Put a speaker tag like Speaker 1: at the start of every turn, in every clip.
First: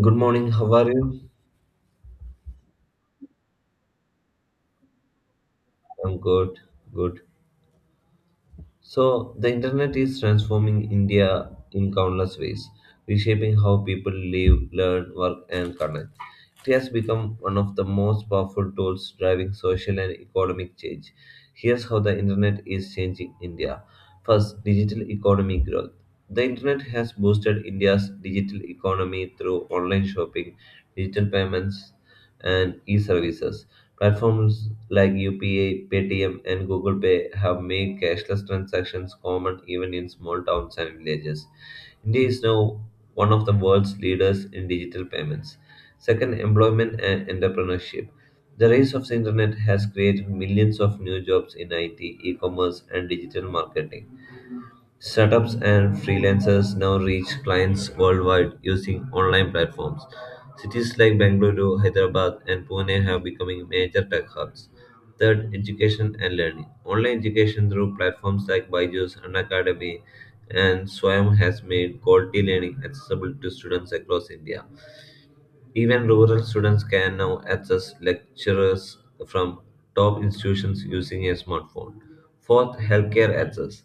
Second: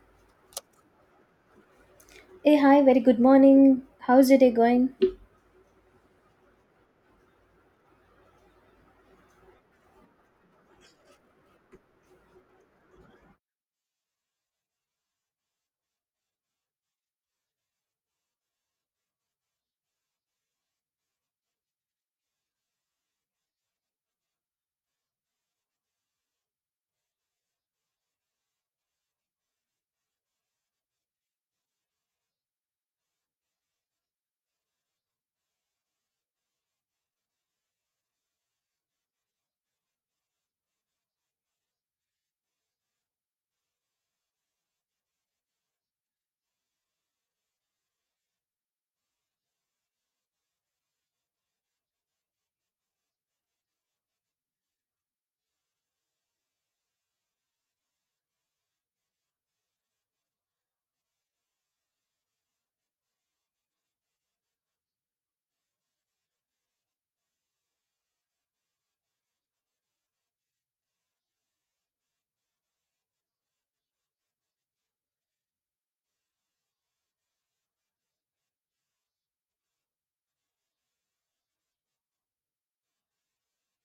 Speaker 1: Good morning, how are you?
Speaker 2: Hey, hi, very good morning. How's your day going?
Speaker 1: I'm good, good. So, the internet is transforming India in countless ways, reshaping how people live, learn, work, and connect. It has become one of the most powerful tools driving social and economic change. Here's how the internet is changing India. First, digital economy growth. The internet has boosted India's digital economy through online shopping, digital payments, and e-services. Platforms like UPA, Paytm, and Google Pay have made cashless transactions common even in small towns and villages. India is now one of the world's leaders in digital payments. Second, employment and entrepreneurship. The rise of the internet has created millions of new jobs in IT, e-commerce, and digital marketing. Startups and freelancers now reach clients worldwide using online platforms. Cities like Bangalore, Hyderabad, and Pune have becoming major tech hubs. Third, education and learning. Online education through platforms like Byju's, Unacademy, and Swayam has made quality learning accessible to students across India. Even rural students can now access lectures from top institutions using a smartphone. Fourth, healthcare access.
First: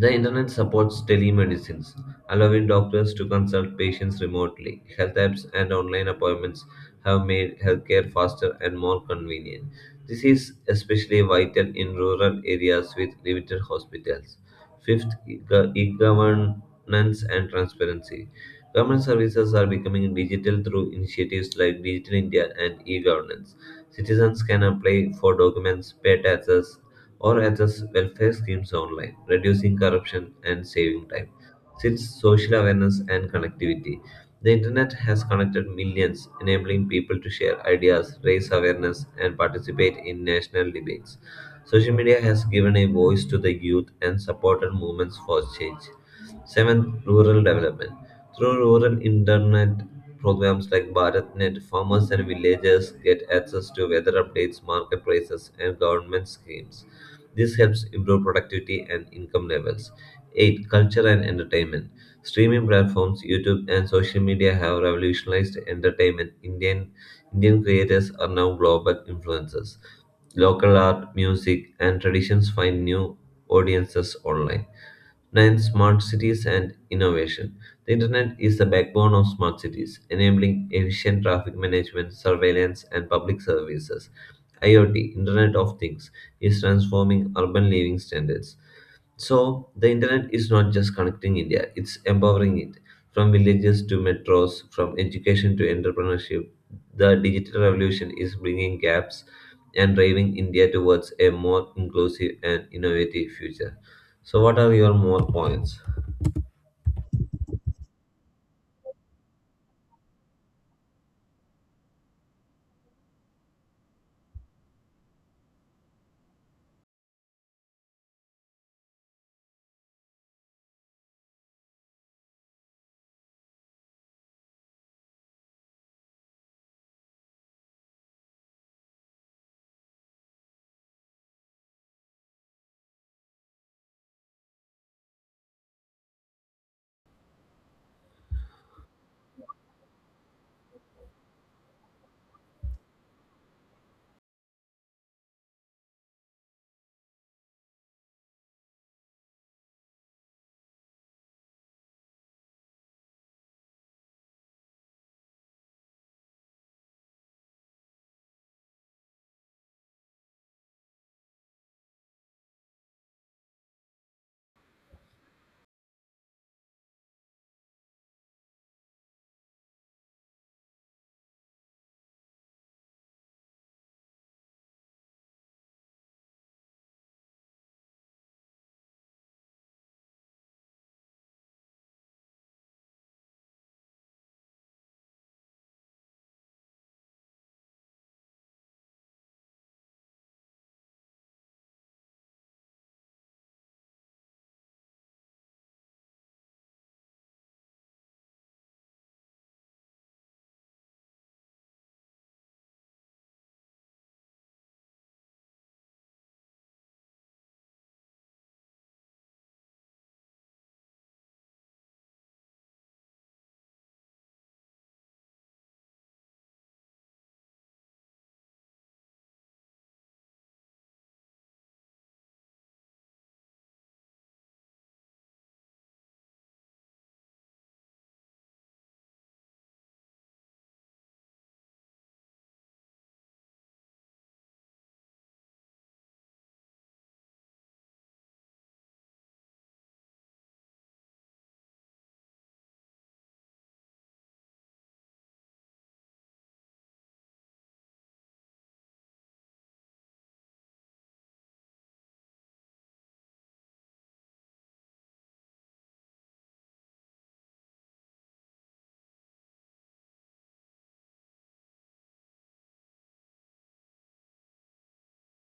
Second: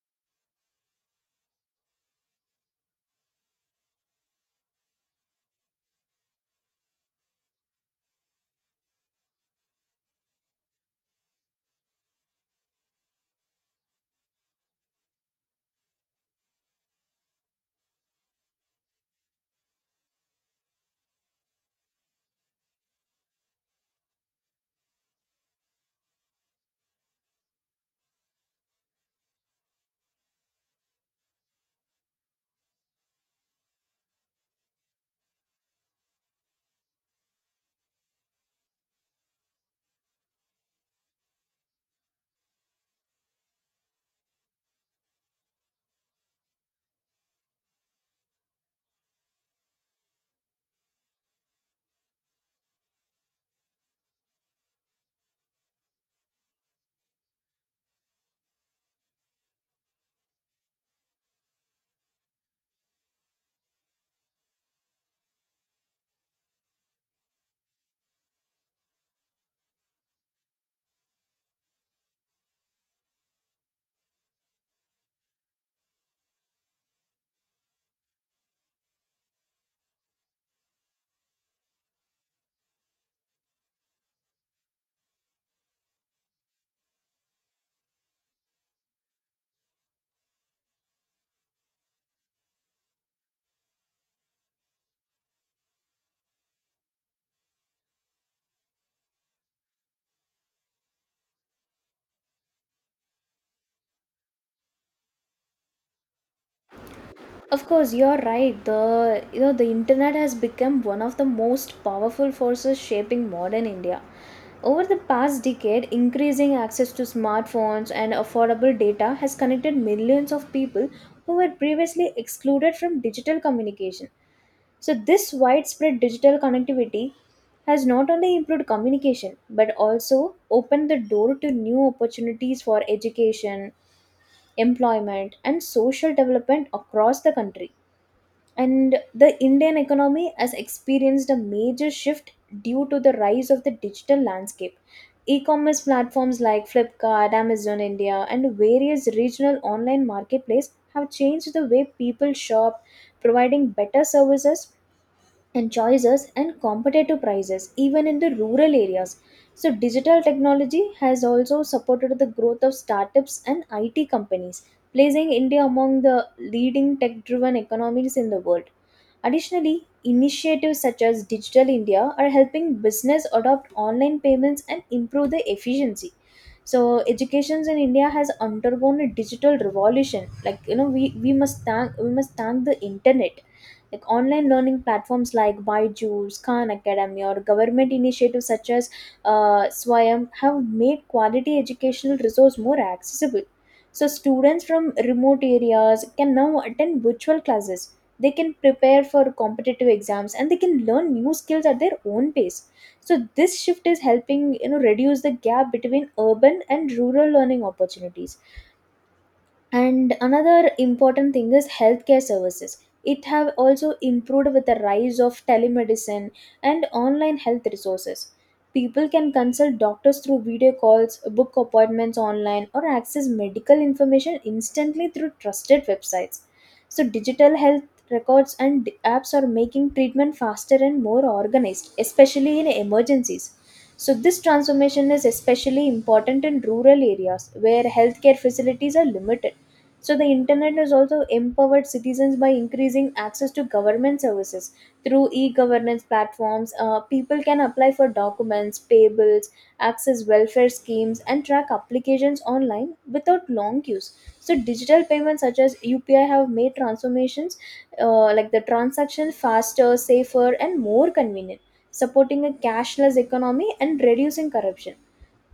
Speaker 1: The internet supports telemedicine, allowing doctors to consult patients remotely. Health apps and online appointments have made healthcare faster and more convenient. This is especially vital in rural areas with limited hospitals. Fifth, e-governance and transparency. Government services are becoming digital through initiatives like Digital India and e-governance. Citizens can apply for documents, pay taxes, or access welfare schemes online, reducing corruption and saving time. Since social awareness and connectivity, the internet has connected millions, enabling people to share ideas, raise awareness, and participate in national debates. Social media has given a voice to the youth and supported movements for change. Seventh, rural development. Through rural internet programs like BharatNet, farmers and villagers get access to weather updates, market prices, and government schemes. This helps improve productivity and income levels. 8. Culture and entertainment. Streaming platforms, YouTube, and social media have revolutionized entertainment. Indian creators are now global influencers. Local art, music, and traditions find new audiences online. Nine, smart cities and innovation. The internet is the backbone of smart cities, enabling efficient traffic management, surveillance, and public services. IoT, Internet of Things, is transforming urban living standards. So the internet is not just connecting India, it's empowering it. From villages to metros, from education to entrepreneurship, the digital revolution is bringing gaps and driving India towards a more inclusive and innovative future. So what are your more points?
Speaker 2: Of course, you're right. The you know the internet has become one of the most powerful forces shaping modern India. Over the past decade, increasing access to smartphones and affordable data has connected millions of people who were previously excluded from digital communication. So this widespread digital connectivity has not only improved communication but also opened the door to new opportunities for education employment, and social development across the country. And the Indian economy has experienced a major shift due to the rise of the digital landscape. E commerce platforms like Flipkart, Amazon India, and various regional online marketplaces have changed the way people shop, providing better services and choices and competitive prices even in the rural areas. So digital technology has also supported the growth of startups and IT companies, placing India among the leading tech driven economies in the world. Additionally, initiatives such as Digital India are helping business adopt online payments and improve their efficiency. So education in India has undergone a digital revolution. Like you know, we must thank the internet. Like online learning platforms like Byju's, Khan Academy, or government initiatives such as Swayam have made quality educational resource more accessible. So students from remote areas can now attend virtual classes, they can prepare for competitive exams, and they can learn new skills at their own pace. So this shift is helping, you know, reduce the gap between urban and rural learning opportunities. And another important thing is healthcare services. It have also improved with the rise of telemedicine and online health resources. People can consult doctors through video calls, book appointments online, or access medical information instantly through trusted websites. So, digital health records and apps are making treatment faster and more organized, especially in emergencies. So, this transformation is especially important in rural areas where healthcare facilities are limited. So, the internet has also empowered citizens by increasing access to government services through e governance platforms. People can apply for documents, payables, access welfare schemes, and track applications online without long queues. So, digital payments such as UPI have made transformations, like the transaction faster, safer, and more convenient, supporting a cashless economy and reducing corruption.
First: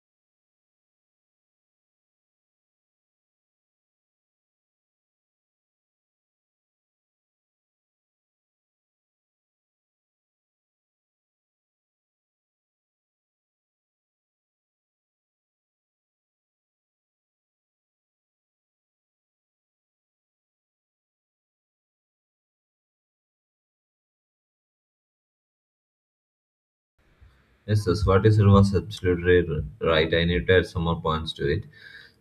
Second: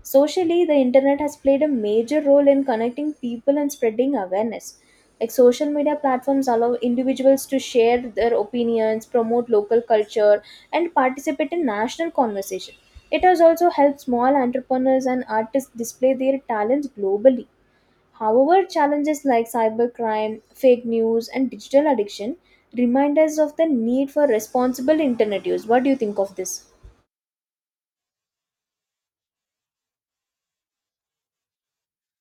Speaker 2: Socially, the internet has played a major role in connecting people and spreading awareness. Like social media platforms allow individuals to share their opinions, promote local culture, and participate in national conversation. It has also helped small entrepreneurs and artists display their talents globally. However, challenges like cybercrime, fake news, and digital addiction remind us of the need for responsible internet use. What do you think of this?
Speaker 1: Yes, yes, what you said was absolutely right. I need to add some more points to it.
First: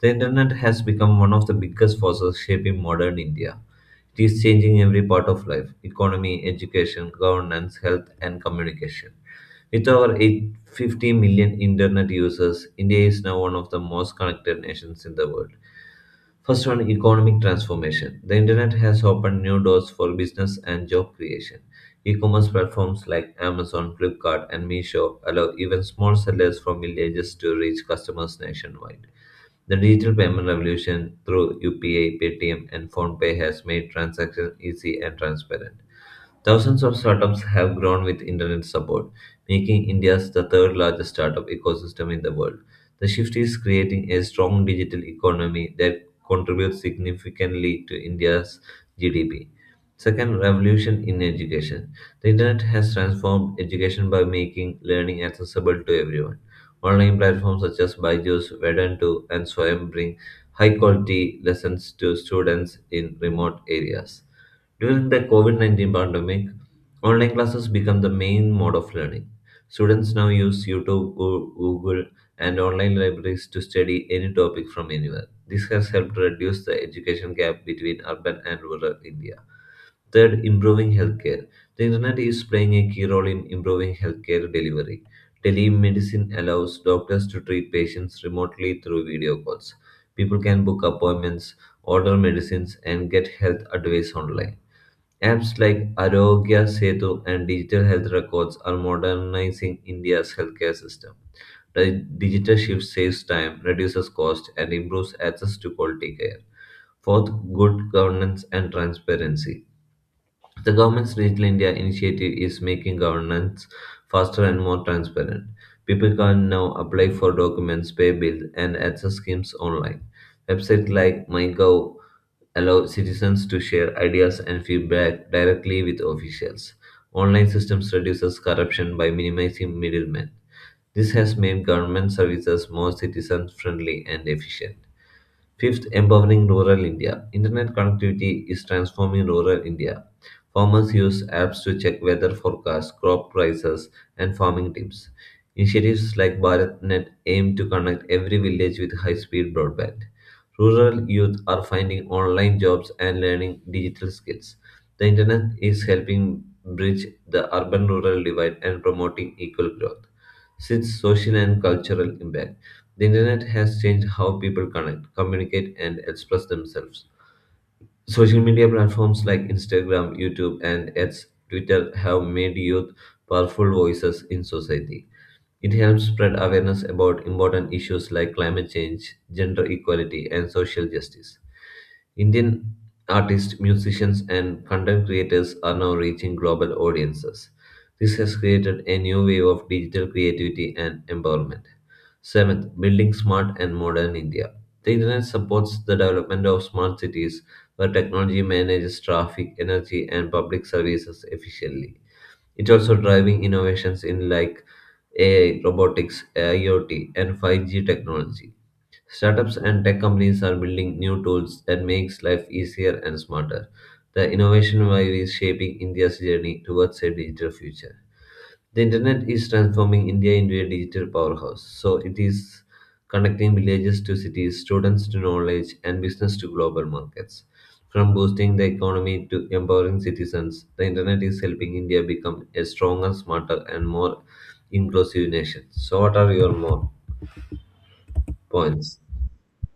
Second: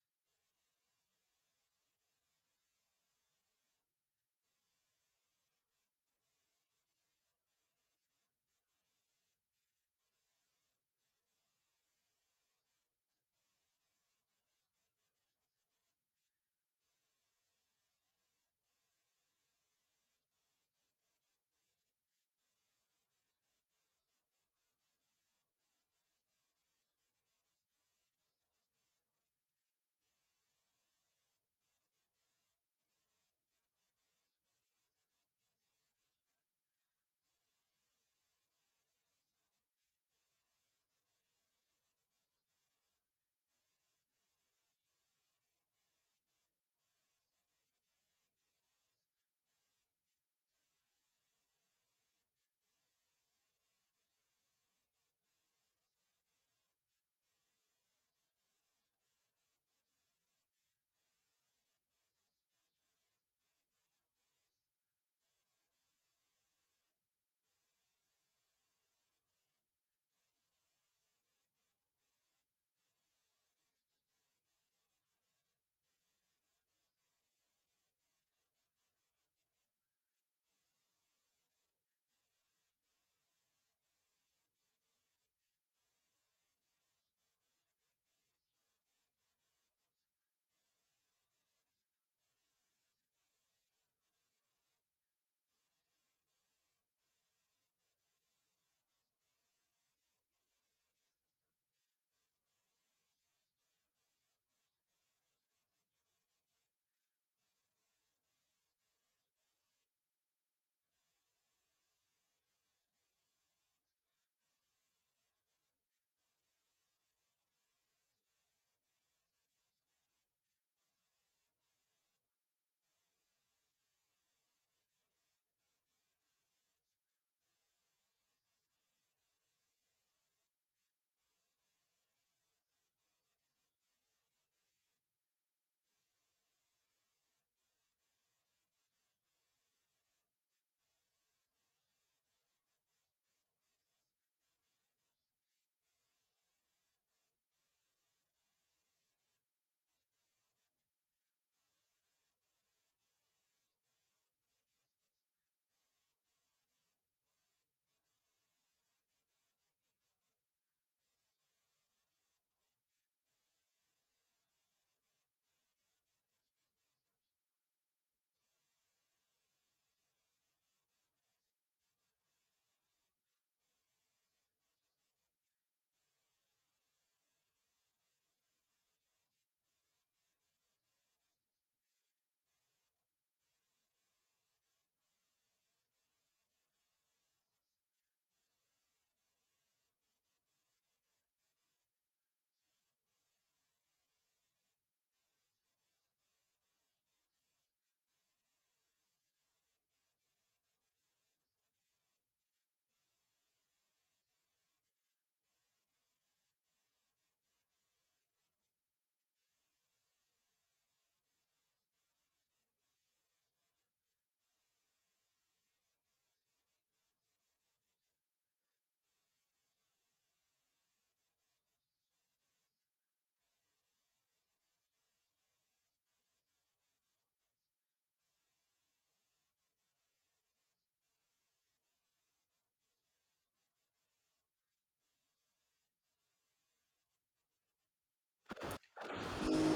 Speaker 1: The internet has become one of the biggest forces shaping modern India. It is changing every part of life economy, education, governance, health, and communication. With over 850 million internet users, India is now one of the most connected nations in the world. First one, economic transformation. The internet has opened new doors for business and job creation. E-commerce platforms like Amazon, Flipkart, and Meesho allow even small sellers from villages to reach customers nationwide. The digital payment revolution through UPI, Paytm, and PhonePe has made transactions easy and transparent. Thousands of startups have grown with internet support, making India the third largest startup ecosystem in the world. The shift is creating a strong digital economy that contributes significantly to India's GDP. Second, revolution in education. The internet has transformed education by making learning accessible to everyone. Online platforms such as Byju's, Vedanta, and Swayam bring high quality lessons to students in remote areas. During the COVID 19 pandemic, online classes became the main mode of learning. Students now use YouTube, Google, and online libraries to study any topic from anywhere. This has helped reduce the education gap between urban and rural India. Third, improving healthcare. The internet is playing a key role in improving healthcare delivery. Telemedicine allows doctors to treat patients remotely through video calls. People can book appointments, order medicines, and get health advice online. Apps like Arogya Setu and digital health records are modernizing India's healthcare system. The digital shift saves time, reduces cost, and improves access to quality care. Fourth, good governance and transparency. The government's Digital India initiative is making governance faster and more transparent. People can now apply for documents, pay bills, and access schemes online. Websites like MyGov allow citizens to share ideas and feedback directly with officials. Online systems reduces corruption by minimizing middlemen. This has made government services more citizen friendly and efficient. Fifth, empowering rural India. Internet connectivity is transforming rural India. Farmers use apps to check weather forecasts, crop prices, and farming tips. Initiatives like BharatNet aim to connect every village with high speed broadband. Rural youth are finding online jobs and learning digital skills. The internet is helping bridge the urban rural divide and promoting equal growth. Sixth, social and cultural impact. The internet has changed how people connect, communicate, and express themselves. Social media platforms like Instagram, YouTube, and X, Twitter have made youth powerful voices in society. It helps spread awareness about important issues like climate change, gender equality, and social justice. Indian artists, musicians, and content creators are now reaching global audiences. This has created a new wave of digital creativity and empowerment. Seventh, building smart and modern India. The internet supports the development of smart cities where technology manages traffic, energy, and public services efficiently. It's also driving innovations in like AI, robotics, IoT, and 5G technology. Startups and tech companies are building new tools that makes life easier and smarter. The innovation wave is shaping India's journey towards a digital future. The internet is transforming India into a digital powerhouse. So it is connecting villages to cities, students to knowledge, and business to global markets. From boosting the economy to empowering citizens, the internet is helping India become a stronger, smarter, and more inclusive nation. So what are your more points?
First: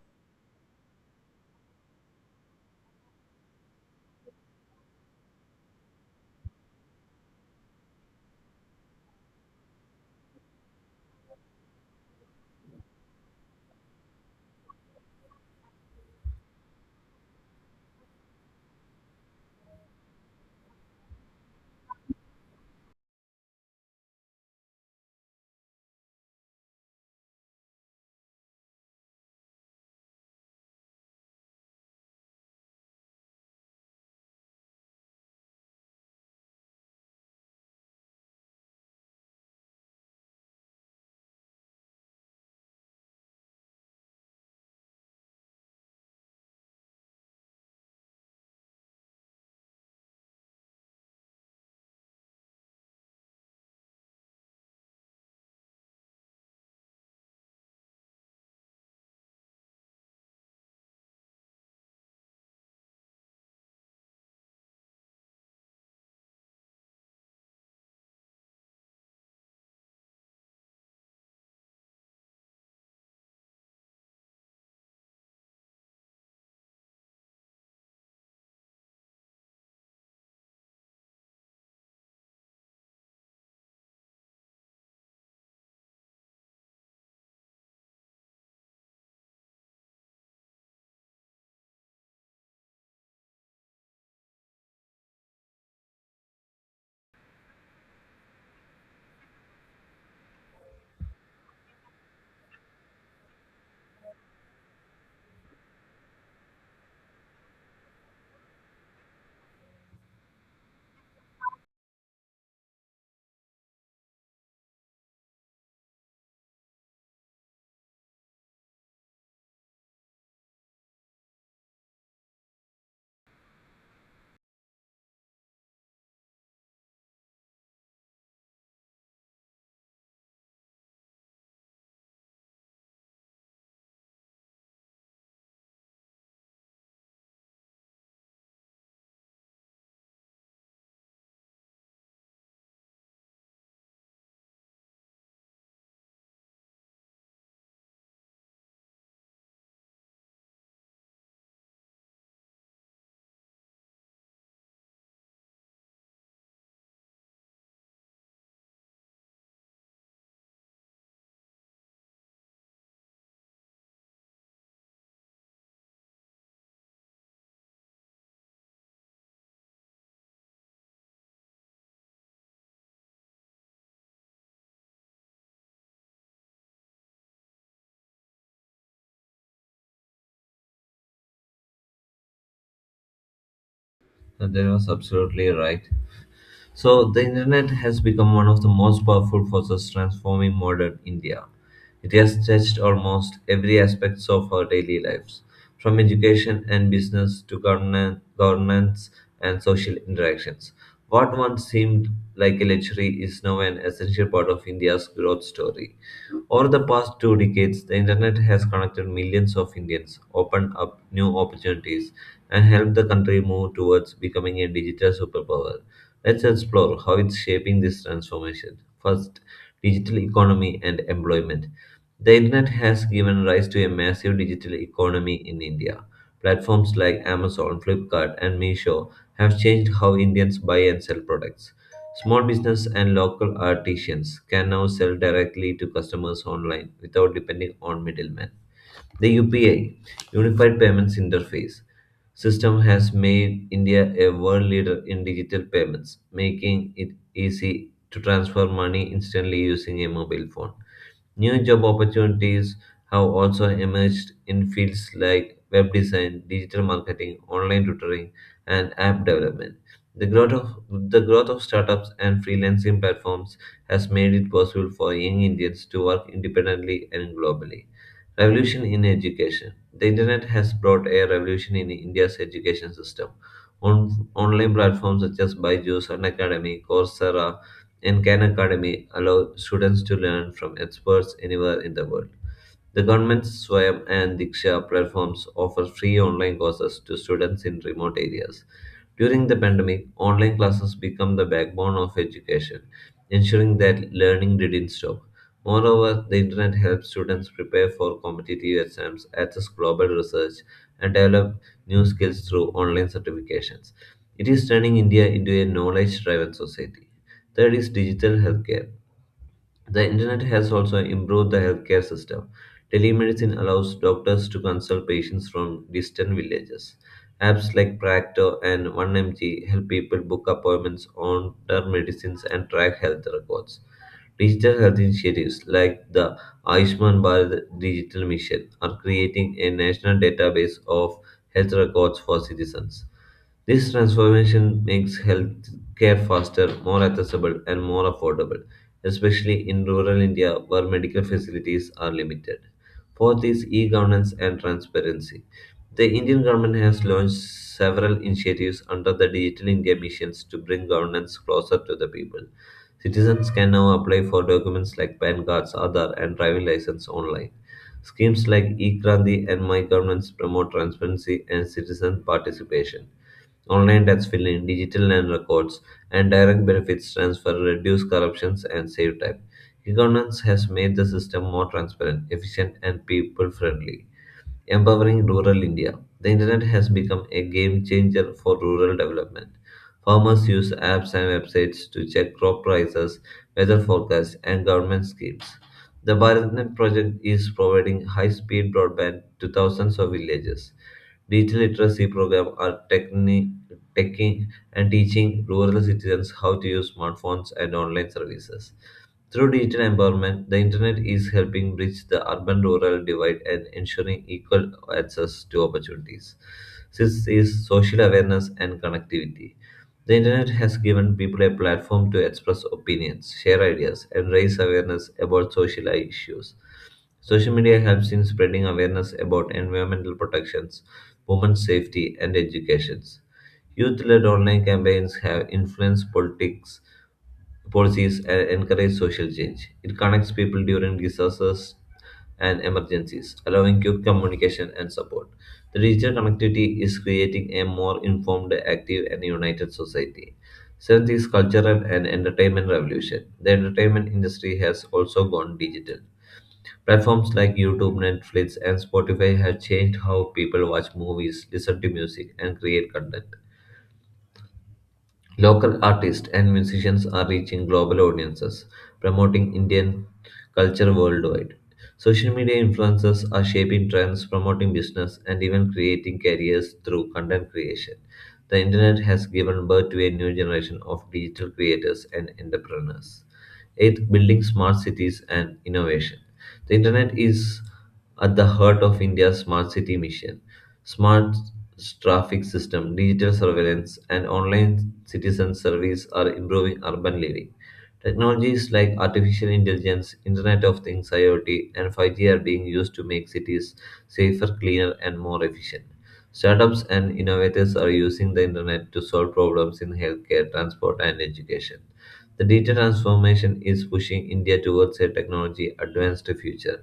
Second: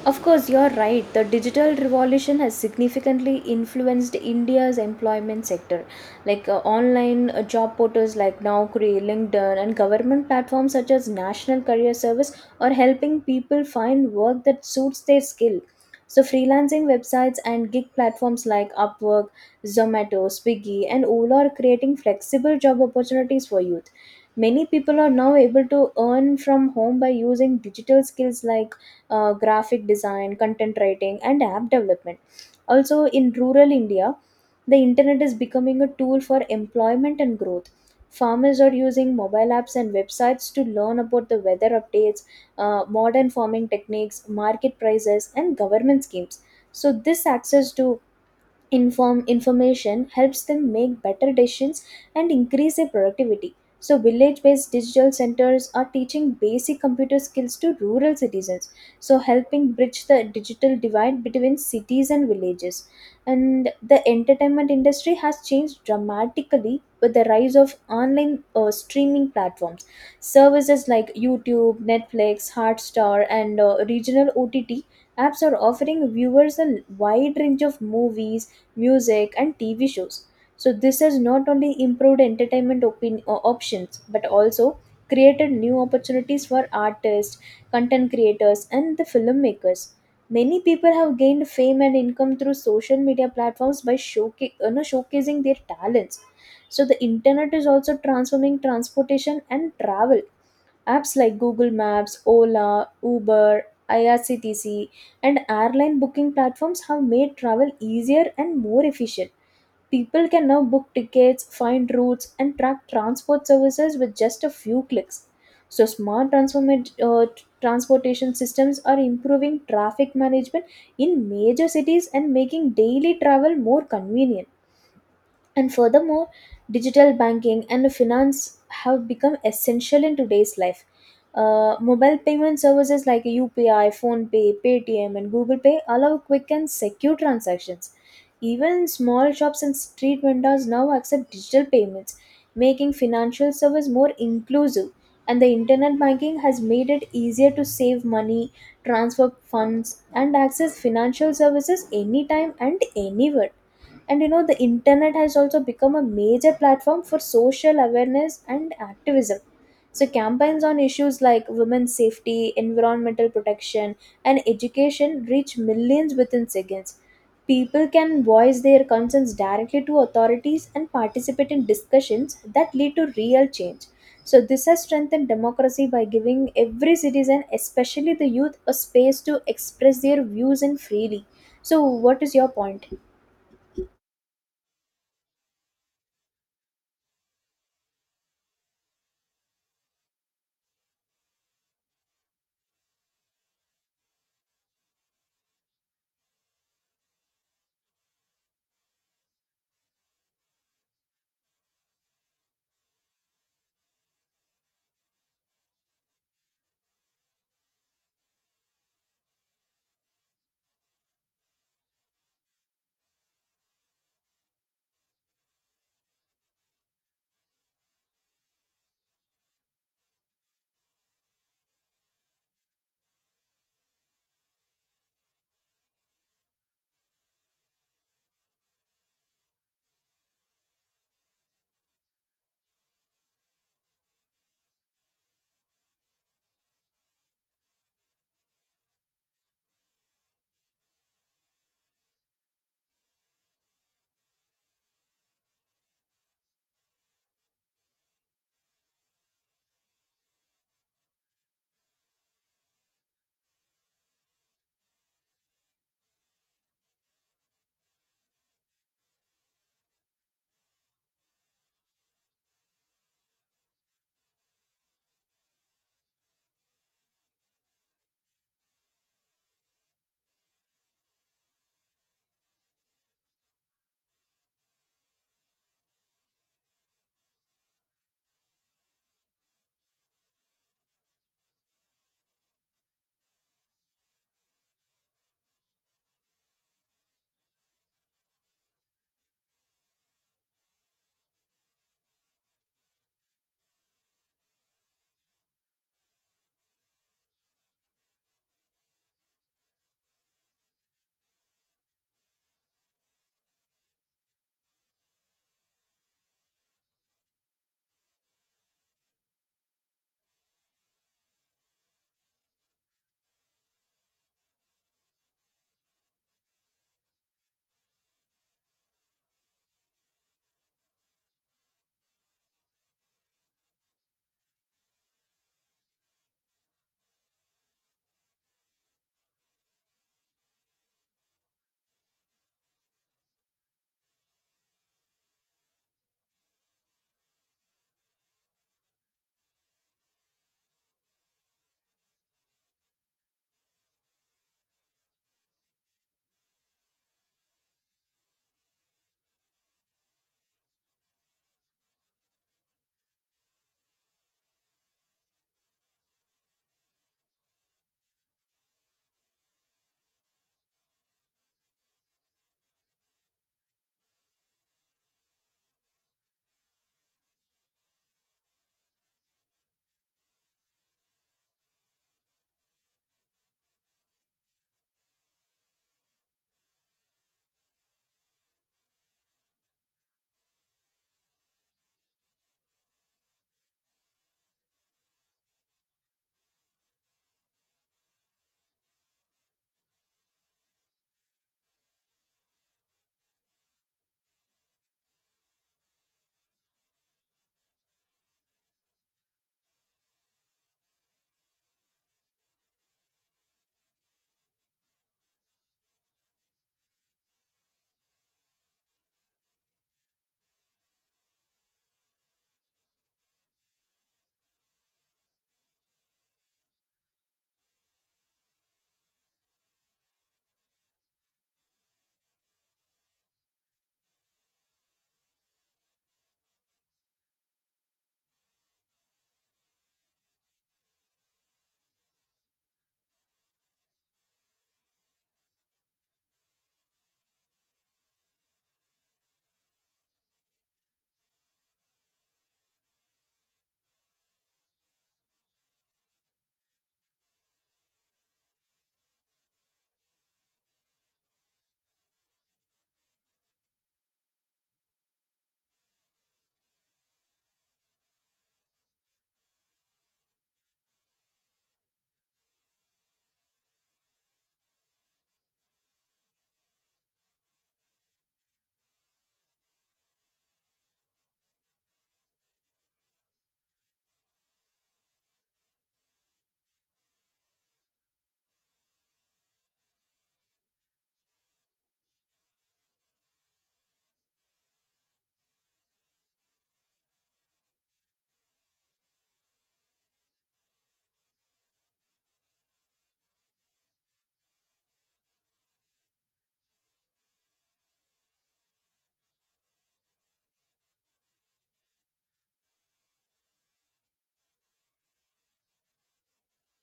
Speaker 2: Of course, you're right. The digital revolution has significantly influenced India's employment sector. Like online job portals like Naukri, LinkedIn, and government platforms such as National Career Service are helping people find work that suits their skill. So, freelancing websites and gig platforms like Upwork, Zomato, Swiggy, and Ola are creating flexible job opportunities for youth. Many people are now able to earn from home by using digital skills like graphic design, content writing, and app development. Also, in rural India, the internet is becoming a tool for employment and growth. Farmers are using mobile apps and websites to learn about the weather updates, modern farming techniques, market prices, and government schemes. So, this access to information helps them make better decisions and increase their productivity. So village based digital centers are teaching basic computer skills to rural citizens, so helping bridge the digital divide between cities and villages. And the entertainment industry has changed dramatically with the rise of online streaming platforms. Services like YouTube, Netflix, Hotstar, and regional OTT apps are offering viewers a wide range of movies, music, and TV shows. So, this has not only improved options, but also created new opportunities for artists, content creators, and the filmmakers. Many people have gained fame and income through social media platforms by showcasing their talents. So, the internet is also transforming transportation and travel. Apps like Google Maps, Ola, Uber, IRCTC, and airline booking platforms have made travel easier and more efficient. People can now book tickets, find routes, and track transport services with just a few clicks. So, transportation systems are improving traffic management in major cities and making daily travel more convenient. And furthermore, digital banking and finance have become essential in today's life. Mobile payment services like UPI, PhonePay, Paytm, and Google Pay allow quick and secure transactions. Even small shops and street vendors now accept digital payments, making financial service more inclusive. And the internet banking has made it easier to save money, transfer funds, and access financial services anytime and anywhere. And you know the internet has also become a major platform for social awareness and activism. So campaigns on issues like women's safety, environmental protection, and education reach millions within seconds. People can voice their concerns directly to authorities and participate in discussions that lead to real change. So this has strengthened democracy by giving every citizen, especially the youth, a space to express their views and freely. So what is your point?
Speaker 1: That was absolutely right. So, the internet has become one of the most powerful forces transforming modern India. It has touched almost every aspect of our daily lives, from education and business to governance and social interactions. What once seemed like a luxury is now an essential part of India's growth story. Over the past 2 decades, the internet has connected millions of Indians, opened up new opportunities, and helped the country move towards becoming a digital superpower. Let's explore how it's shaping this transformation. First, digital economy and employment. The internet has given rise to a massive digital economy in India. Platforms like Amazon, Flipkart, and Meesho have changed how Indians buy and sell products. Small business and local artisans can now sell directly to customers online without depending on middlemen. The UPI, Unified Payments Interface, system has made India a world leader in digital payments, making it easy to transfer money instantly using a mobile phone. New job opportunities have also emerged in fields like web design, digital marketing, online tutoring, and app development. The growth of the growth of startups and freelancing platforms has made it possible for young Indians to work independently and globally. Revolution in education. The internet has brought a revolution in India's education system. Online platforms such as Byju's, Unacademy, Coursera, and Khan Academy allow students to learn from experts anywhere in the world. The government's Swayam and Diksha platforms offer free online courses to students in remote areas. During the pandemic, online classes became the backbone of education, ensuring that learning didn't stop. Moreover, the internet helped students prepare for competitive exams, access global research, and develop new skills through online certifications. It is turning India into a knowledge driven society. Third is digital healthcare. The internet has also improved the healthcare system. Telemedicine allows doctors to consult patients from distant villages. Apps like Practo and 1MG help people book appointments, order medicines, and track health records. Digital health initiatives like the Ayushman Bharat Digital Mission are creating a national database of health records for citizens. This transformation makes health care faster, more accessible, and more affordable, especially in rural India where medical facilities are limited. Fourth is e governance and transparency. The Indian government has launched several initiatives under the Digital India missions to bring governance closer to the people. Citizens can now apply for documents like PAN cards, Aadhaar, and driving license online. Schemes like eKranti and My Governments promote transparency and citizen participation. Online tax filing, digital land records, and direct benefits transfer reduce corruptions and save time. E-governance has made the system more transparent, efficient, and people-friendly empowering rural India. The internet has become a game changer for rural development. Farmers use apps and websites to check crop prices, weather forecasts, and government schemes. The BharatNet project is providing high-speed broadband to thousands of villages. Digital literacy programs are taking and teaching rural citizens how to use smartphones and online services. Through digital empowerment, the internet is helping bridge the urban rural divide and ensuring equal access to opportunities. Sixth is social awareness and connectivity. The internet has given people a platform to express opinions, share ideas, and raise awareness about social issues. Social media helps in spreading awareness about environmental protections, women's safety, and educations. Youth led online campaigns have influenced politics policies and encourage social change. It connects people during disasters and emergencies, allowing quick communication and support. The digital connectivity is creating a more informed, active, and united society. Seventh is cultural and entertainment revolution. The entertainment industry has also gone digital. Platforms like YouTube, Netflix, and Spotify have changed how people watch movies, listen to music, and create content. Local artists and musicians are reaching global audiences, promoting Indian culture worldwide. Social media influencers are shaping trends, promoting business, and even creating careers through content creation. The internet has given birth to a new generation of digital creators and entrepreneurs. Eighth, building smart cities and innovation. The internet is at the heart of India's smart city mission. Smart traffic system, digital surveillance, and online citizen service are improving urban living. Technologies like artificial intelligence, Internet of Things, IoT, and 5G are being used to make cities safer, cleaner, and more efficient. Startups and innovators are using the internet to solve problems in healthcare, transport, and education. The digital transformation is pushing India towards a technology advanced future.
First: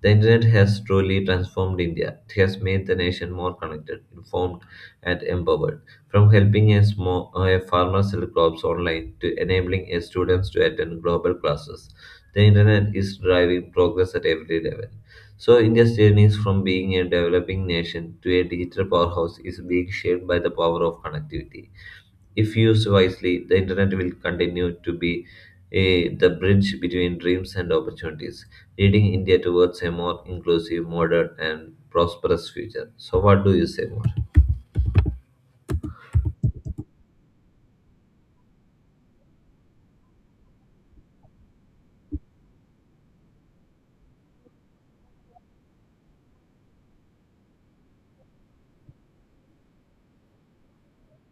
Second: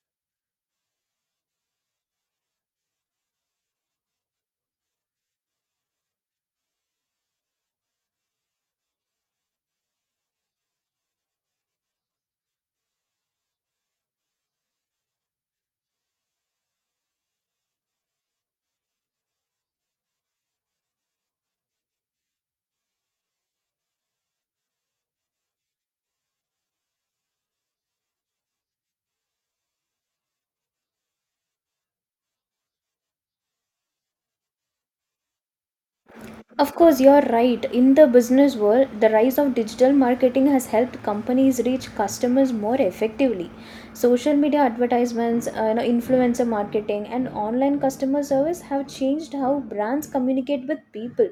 Speaker 1: The internet has truly transformed India. It has made the nation more connected, informed, and empowered. From helping a farmer sell crops online to enabling a students to attend global classes, the internet is driving progress at every level. So, India's journey is from being a developing nation to a digital powerhouse is being shaped by the power of connectivity. If used wisely, the internet will continue to be the bridge between dreams and opportunities, leading India towards a more inclusive, modern, and prosperous future. So, what do you say more?
Speaker 2: Of course, you're right. In the business world, the rise of digital marketing has helped companies reach customers more effectively. Social media advertisements, influencer marketing, and online customer service have changed how brands communicate with people.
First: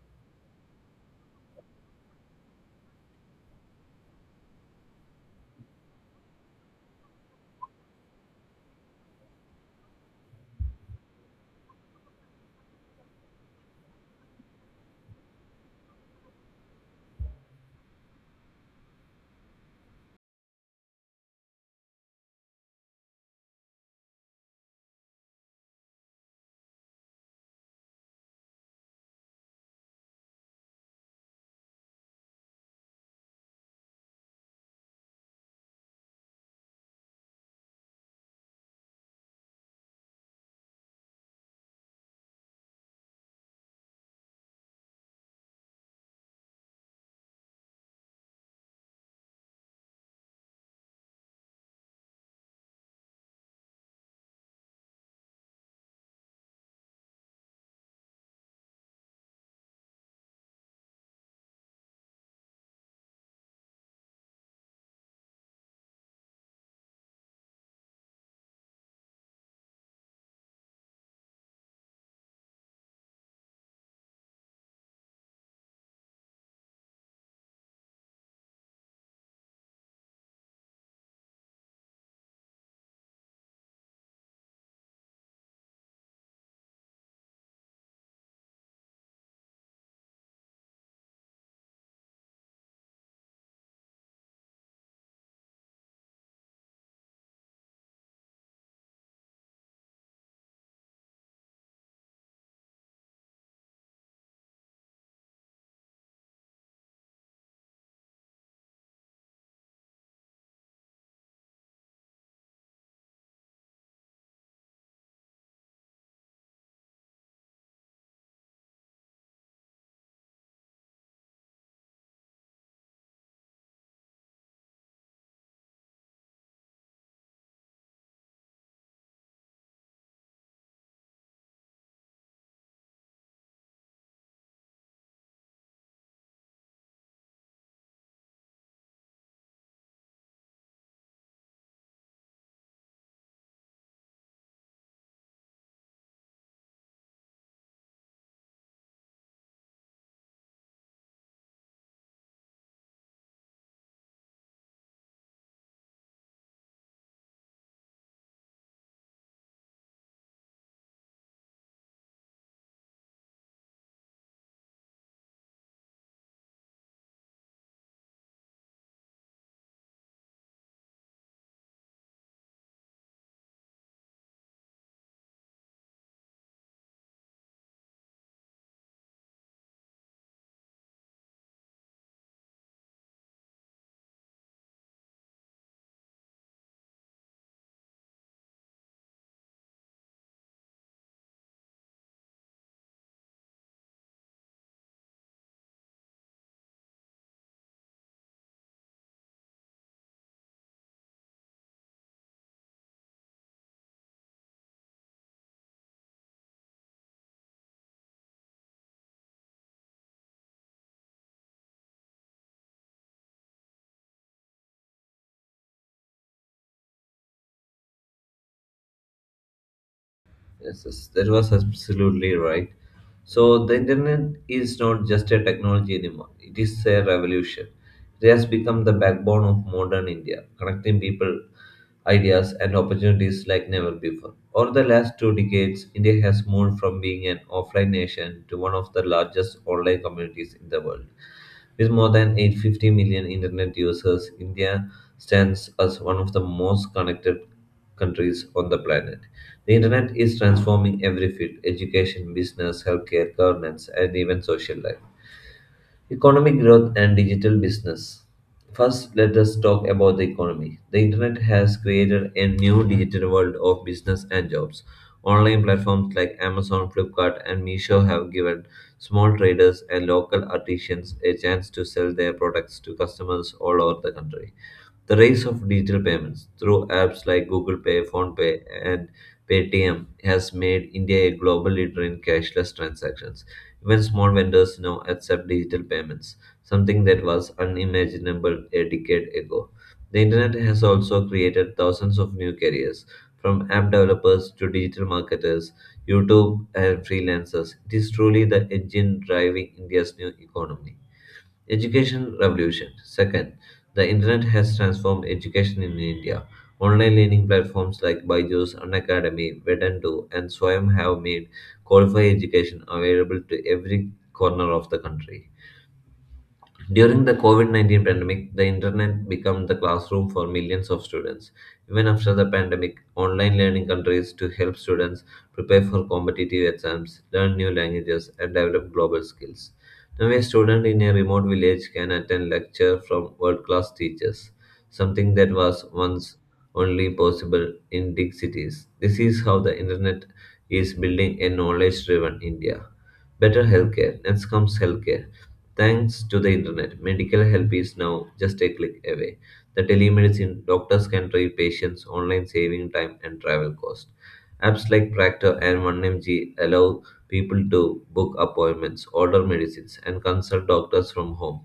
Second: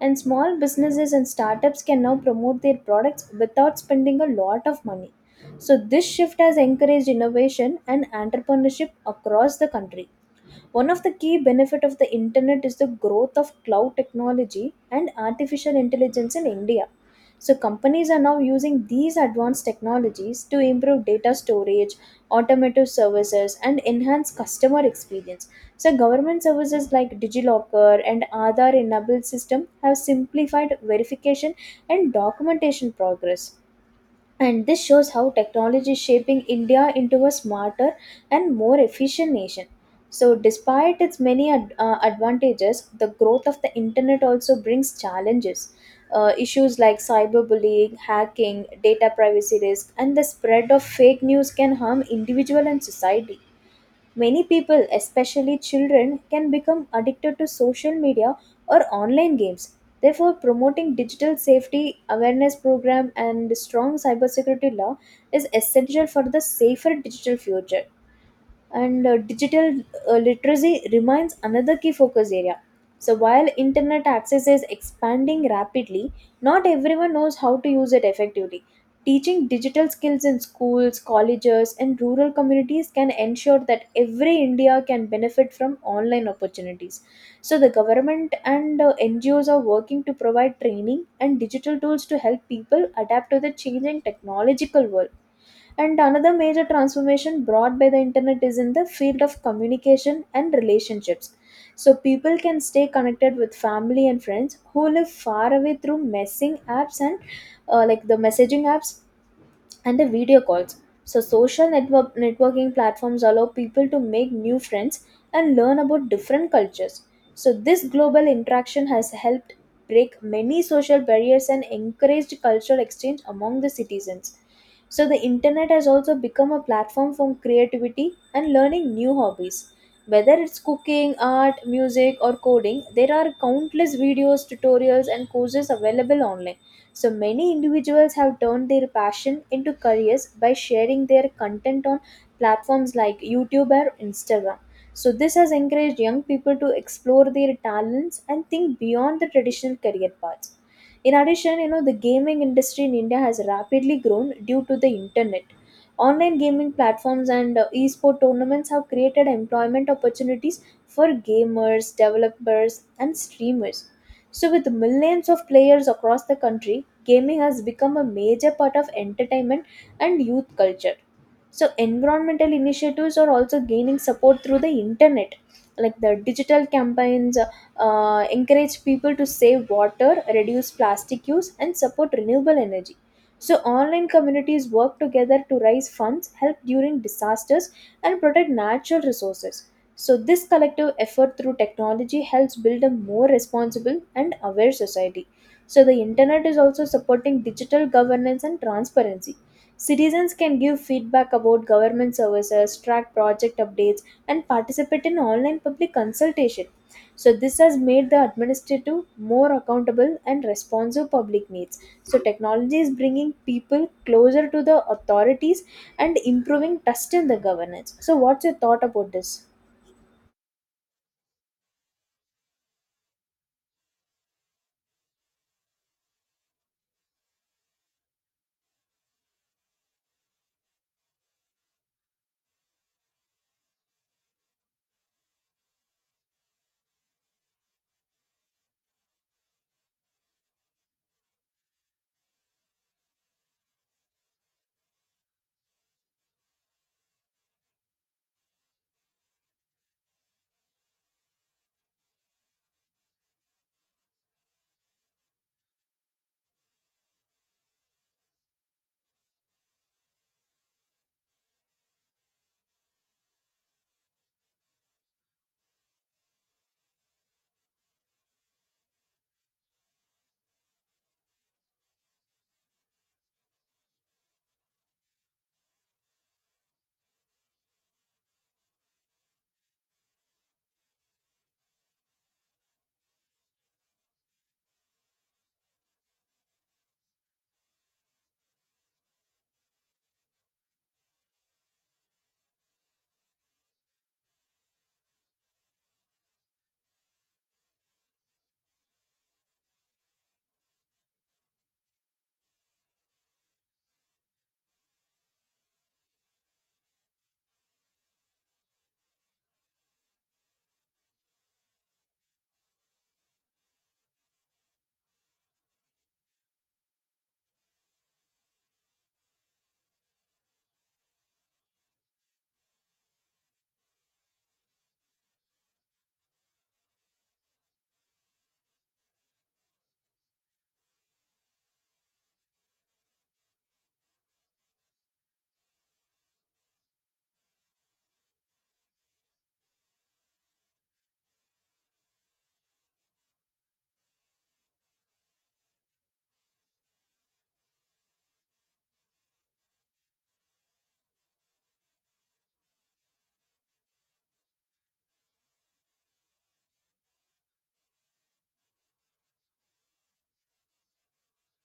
Speaker 2: And small businesses and startups can now promote their products without spending a lot of money. So, this shift has encouraged innovation and entrepreneurship across the country. One of the key benefits of the internet is the growth of cloud technology and artificial intelligence in India. So, companies are now using these advanced technologies to improve data storage, automotive services, and enhance customer experience. So, government services like DigiLocker and Aadhaar enabled system have simplified verification and documentation progress. And this shows how technology is shaping India into a smarter and more efficient nation. So despite its advantages, the growth of the internet also brings challenges. Issues like cyberbullying, hacking, data privacy risk, and the spread of fake news can harm individual and society. Many people, especially children, can become addicted to social media or online games. Therefore, promoting digital safety awareness program and strong cybersecurity law is essential for the safer digital future. And digital literacy remains another key focus area. So while internet access is expanding rapidly, not everyone knows how to use it effectively. Teaching digital skills in schools, colleges, and rural communities can ensure that every India can benefit from online opportunities. So the government and NGOs are working to provide training and digital tools to help people adapt to the changing technological world. And another major transformation brought by the internet is in the field of communication and relationships. So people can stay connected with family and friends who live far away through messing apps and the messaging apps and the video calls. So, social networking platforms allow people to make new friends and learn about different cultures. So, this global interaction has helped break many social barriers and encouraged cultural exchange among the citizens. So, the internet has also become a platform for creativity and learning new hobbies. Whether it's cooking, art, music, or coding, there are countless videos, tutorials, and courses available online. So many individuals have turned their passion into careers by sharing their content on platforms like YouTube or Instagram. So this has encouraged young people to explore their talents and think beyond the traditional career paths. In addition, you know, the gaming industry in India has rapidly grown due to the internet. Online gaming platforms and esport tournaments have created employment opportunities for gamers, developers, and streamers. So, with millions of players across the country, gaming has become a major part of entertainment and youth culture. So, environmental initiatives are also gaining support through the internet. Like the digital campaigns encourage people to save water, reduce plastic use, and support renewable energy. So, online communities work together to raise funds, help during disasters, and protect natural resources. So, this collective effort through technology helps build a more responsible and aware society. So, the internet is also supporting digital governance and transparency. Citizens can give feedback about government services, track project updates, and participate in online public consultation. So, this has made the administrative more accountable and responsive public needs. So, technology is bringing people closer to the authorities and improving trust in the governance. So, what's your thought about this?
Speaker 1: Yes, yes, that was absolutely right. So the internet is not just a technology anymore. It is a revolution. It has become the backbone of modern India, connecting people, ideas, and opportunities like never before. Over the last 2 decades, India has moved from being an offline nation to one of the largest online communities in the world. With more than 850 million internet users, India stands as one of the most connected countries on the planet. The internet is transforming every field education, business, healthcare, governance, and even social life. Economic growth and digital business. First, let us talk about the economy. The internet has created a new digital world of business and jobs. Online platforms like Amazon, Flipkart, and Meesho have given small traders and local artisans a chance to sell their products to customers all over the country. The rise of digital payments through apps like Google Pay, PhonePe, and Paytm has made India a global leader in cashless transactions. Even small vendors now accept digital payments, something that was unimaginable a decade ago. The internet has also created thousands of new careers, from app developers to digital marketers, YouTube, and freelancers. It is truly the engine driving India's new economy. Education revolution. Second, the internet has transformed education in India. Online learning platforms like Byju's, Unacademy, Vedantu, and Swayam have made qualified education available to every corner of the country. During the COVID-19 pandemic, the internet became the classroom for millions of students. Even after the pandemic, online learning continues to help students prepare for competitive exams, learn new languages, and develop global skills. Now, a student in a remote village can attend lecture from world class teachers, something that was once only possible in big cities. This is how the internet is building a knowledge driven India. Better healthcare. Next comes healthcare. Thanks to the internet, medical help is now just a click away. The telemedicine doctors can treat patients online, saving time and travel cost. Apps like Practor and 1MG allow people to book appointments, order medicines, and consult doctors from home.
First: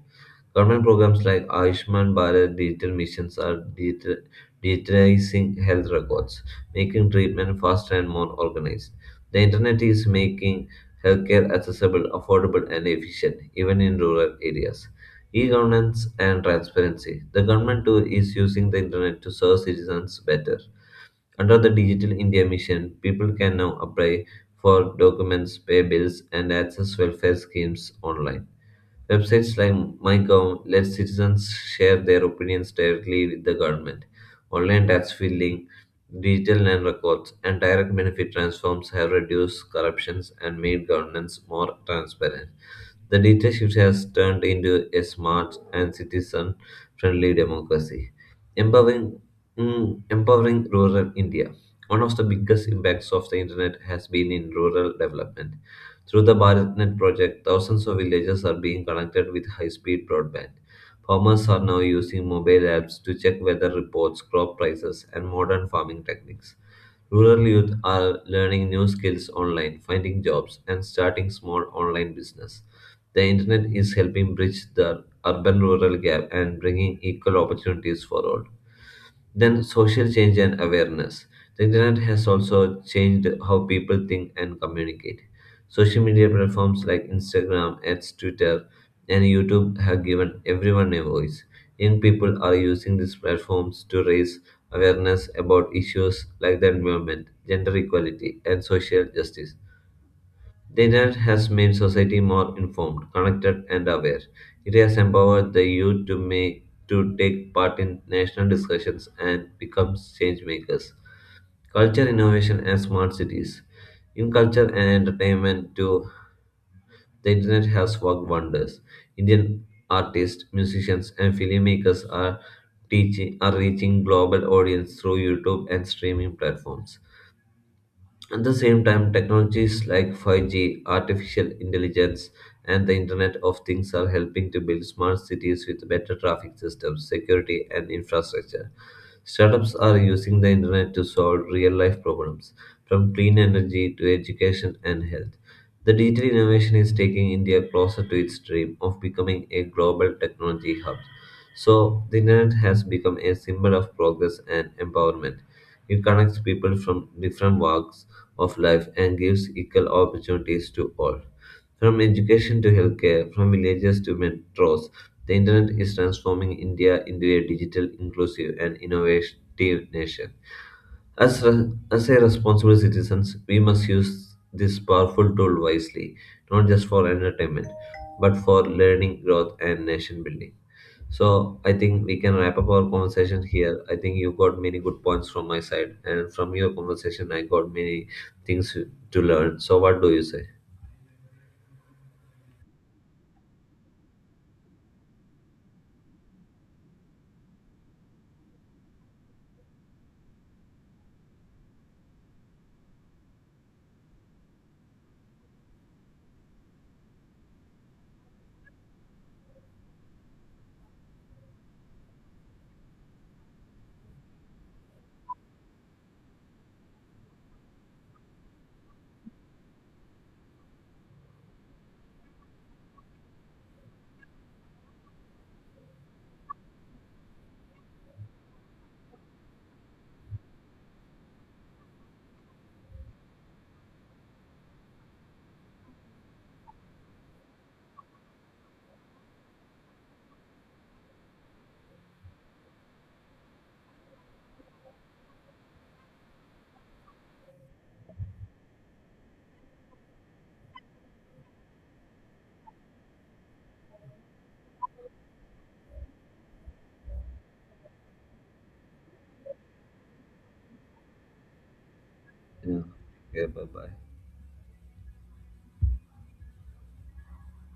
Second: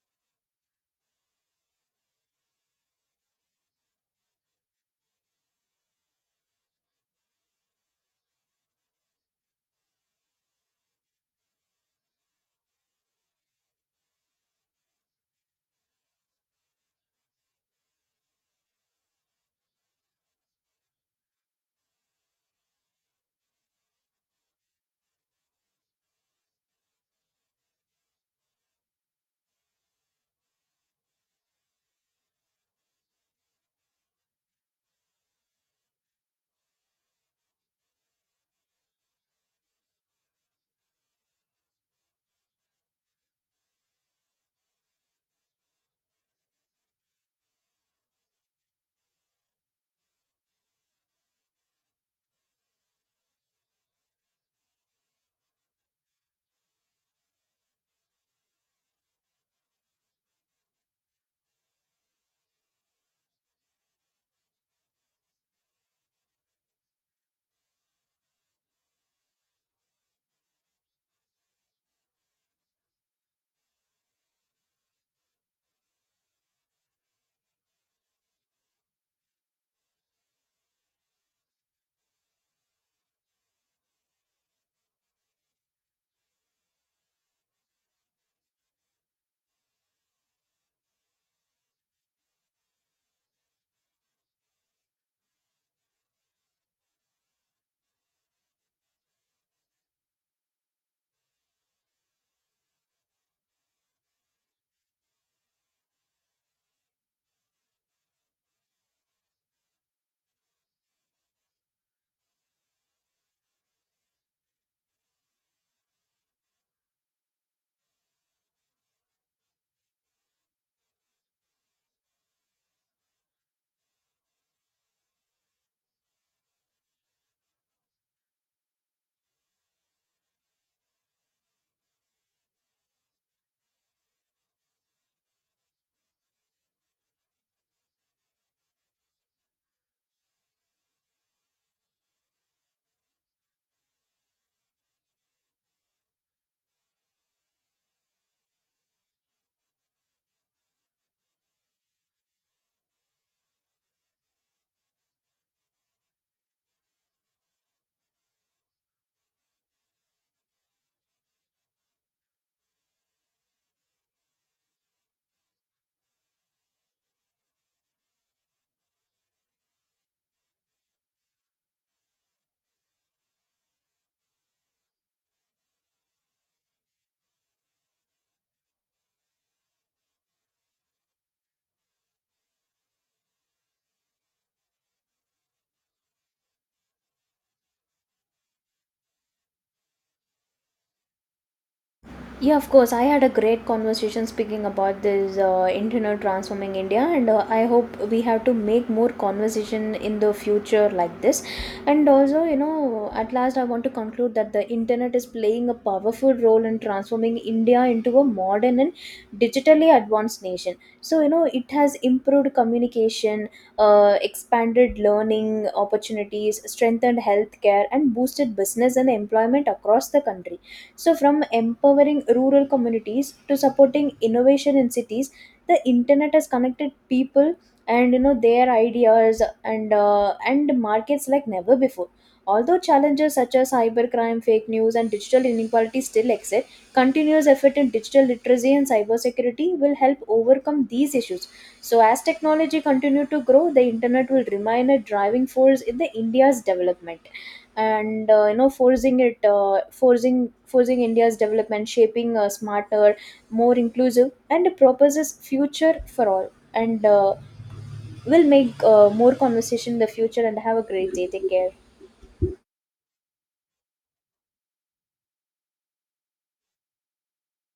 Speaker 1: Government programs like Ayushman Bharat digital missions are digitizing health records, making treatment faster and more organized. The internet is making healthcare accessible, affordable, and efficient, even in rural areas. E-governance and transparency. The government too is using the internet to serve citizens better. Under the Digital India mission, people can now apply for documents, pay bills, and access welfare schemes online. Websites like MyGov let citizens share their opinions directly with the government. Online tax filing, digital land records, and direct benefit transforms have reduced corruptions and made governance more transparent. The dictatorship has turned into a smart and citizen friendly democracy, empowering, empowering rural India. One of the biggest impacts of the internet has been in rural development. Through the BharatNet project, thousands of villages are being connected with high speed broadband. Farmers are now using mobile apps to check weather reports, crop prices, and modern farming techniques. Rural youth are learning new skills online, finding jobs, and starting small online business. The internet is helping bridge the urban rural gap and bringing equal opportunities for all. Then, social change and awareness. The internet has also changed how people think and communicate. Social media platforms like Instagram, ads, Twitter, and YouTube have given everyone a voice. Young people are using these platforms to raise awareness about issues like the environment, gender equality, and social justice. The internet has made society more informed, connected, and aware. It has empowered the youth to make to take part in national discussions and become change makers. Culture innovation and smart cities. In culture and entertainment too, the internet has worked wonders. Indian artists, musicians, and filmmakers are teaching are reaching global audience through YouTube and streaming platforms. At the same time, technologies like 5G, artificial intelligence, and the Internet of Things are helping to build smart cities with better traffic systems, security, and infrastructure. Startups are using the internet to solve real life problems, from clean energy to education and health. The digital innovation is taking India closer to its dream of becoming a global technology hub. So, the internet has become a symbol of progress and empowerment. It connects people from different walks of life and gives equal opportunities to all. From education to healthcare, from villages to metros, the internet is transforming India into a digital, inclusive, and innovative nation. As a responsible citizens, we must use this powerful tool wisely, not just for entertainment, but for learning, growth, and nation building. So I think we can wrap up our conversation here. I think you got many good points from my side, and from your conversation, I got many things to learn. So what do you say?
Speaker 2: Yeah, of course. I had a great conversation speaking about this internet transforming India, and I hope we have to make more conversation in the future like this. And also, you know, at last, I want to conclude that the internet is playing a powerful role in transforming India into a modern and digitally advanced nation. So, you know, it has improved communication, expanded learning opportunities, strengthened healthcare, and boosted business and employment across the country. So, from empowering rural communities to supporting innovation in cities, the internet has connected people and you know their ideas and markets like never before. Although challenges such as cybercrime, fake news, and digital inequality still exist, continuous effort in digital literacy and cybersecurity will help overcome these issues. So, as technology continues to grow, the internet will remain a driving force in the India's development and forcing it forcing forcing india's development, shaping a smarter, more inclusive, and it proposes future for all. And we'll make more conversation in the future and have a great day. Take care.
Speaker 1: Yeah. Yeah. Bye bye.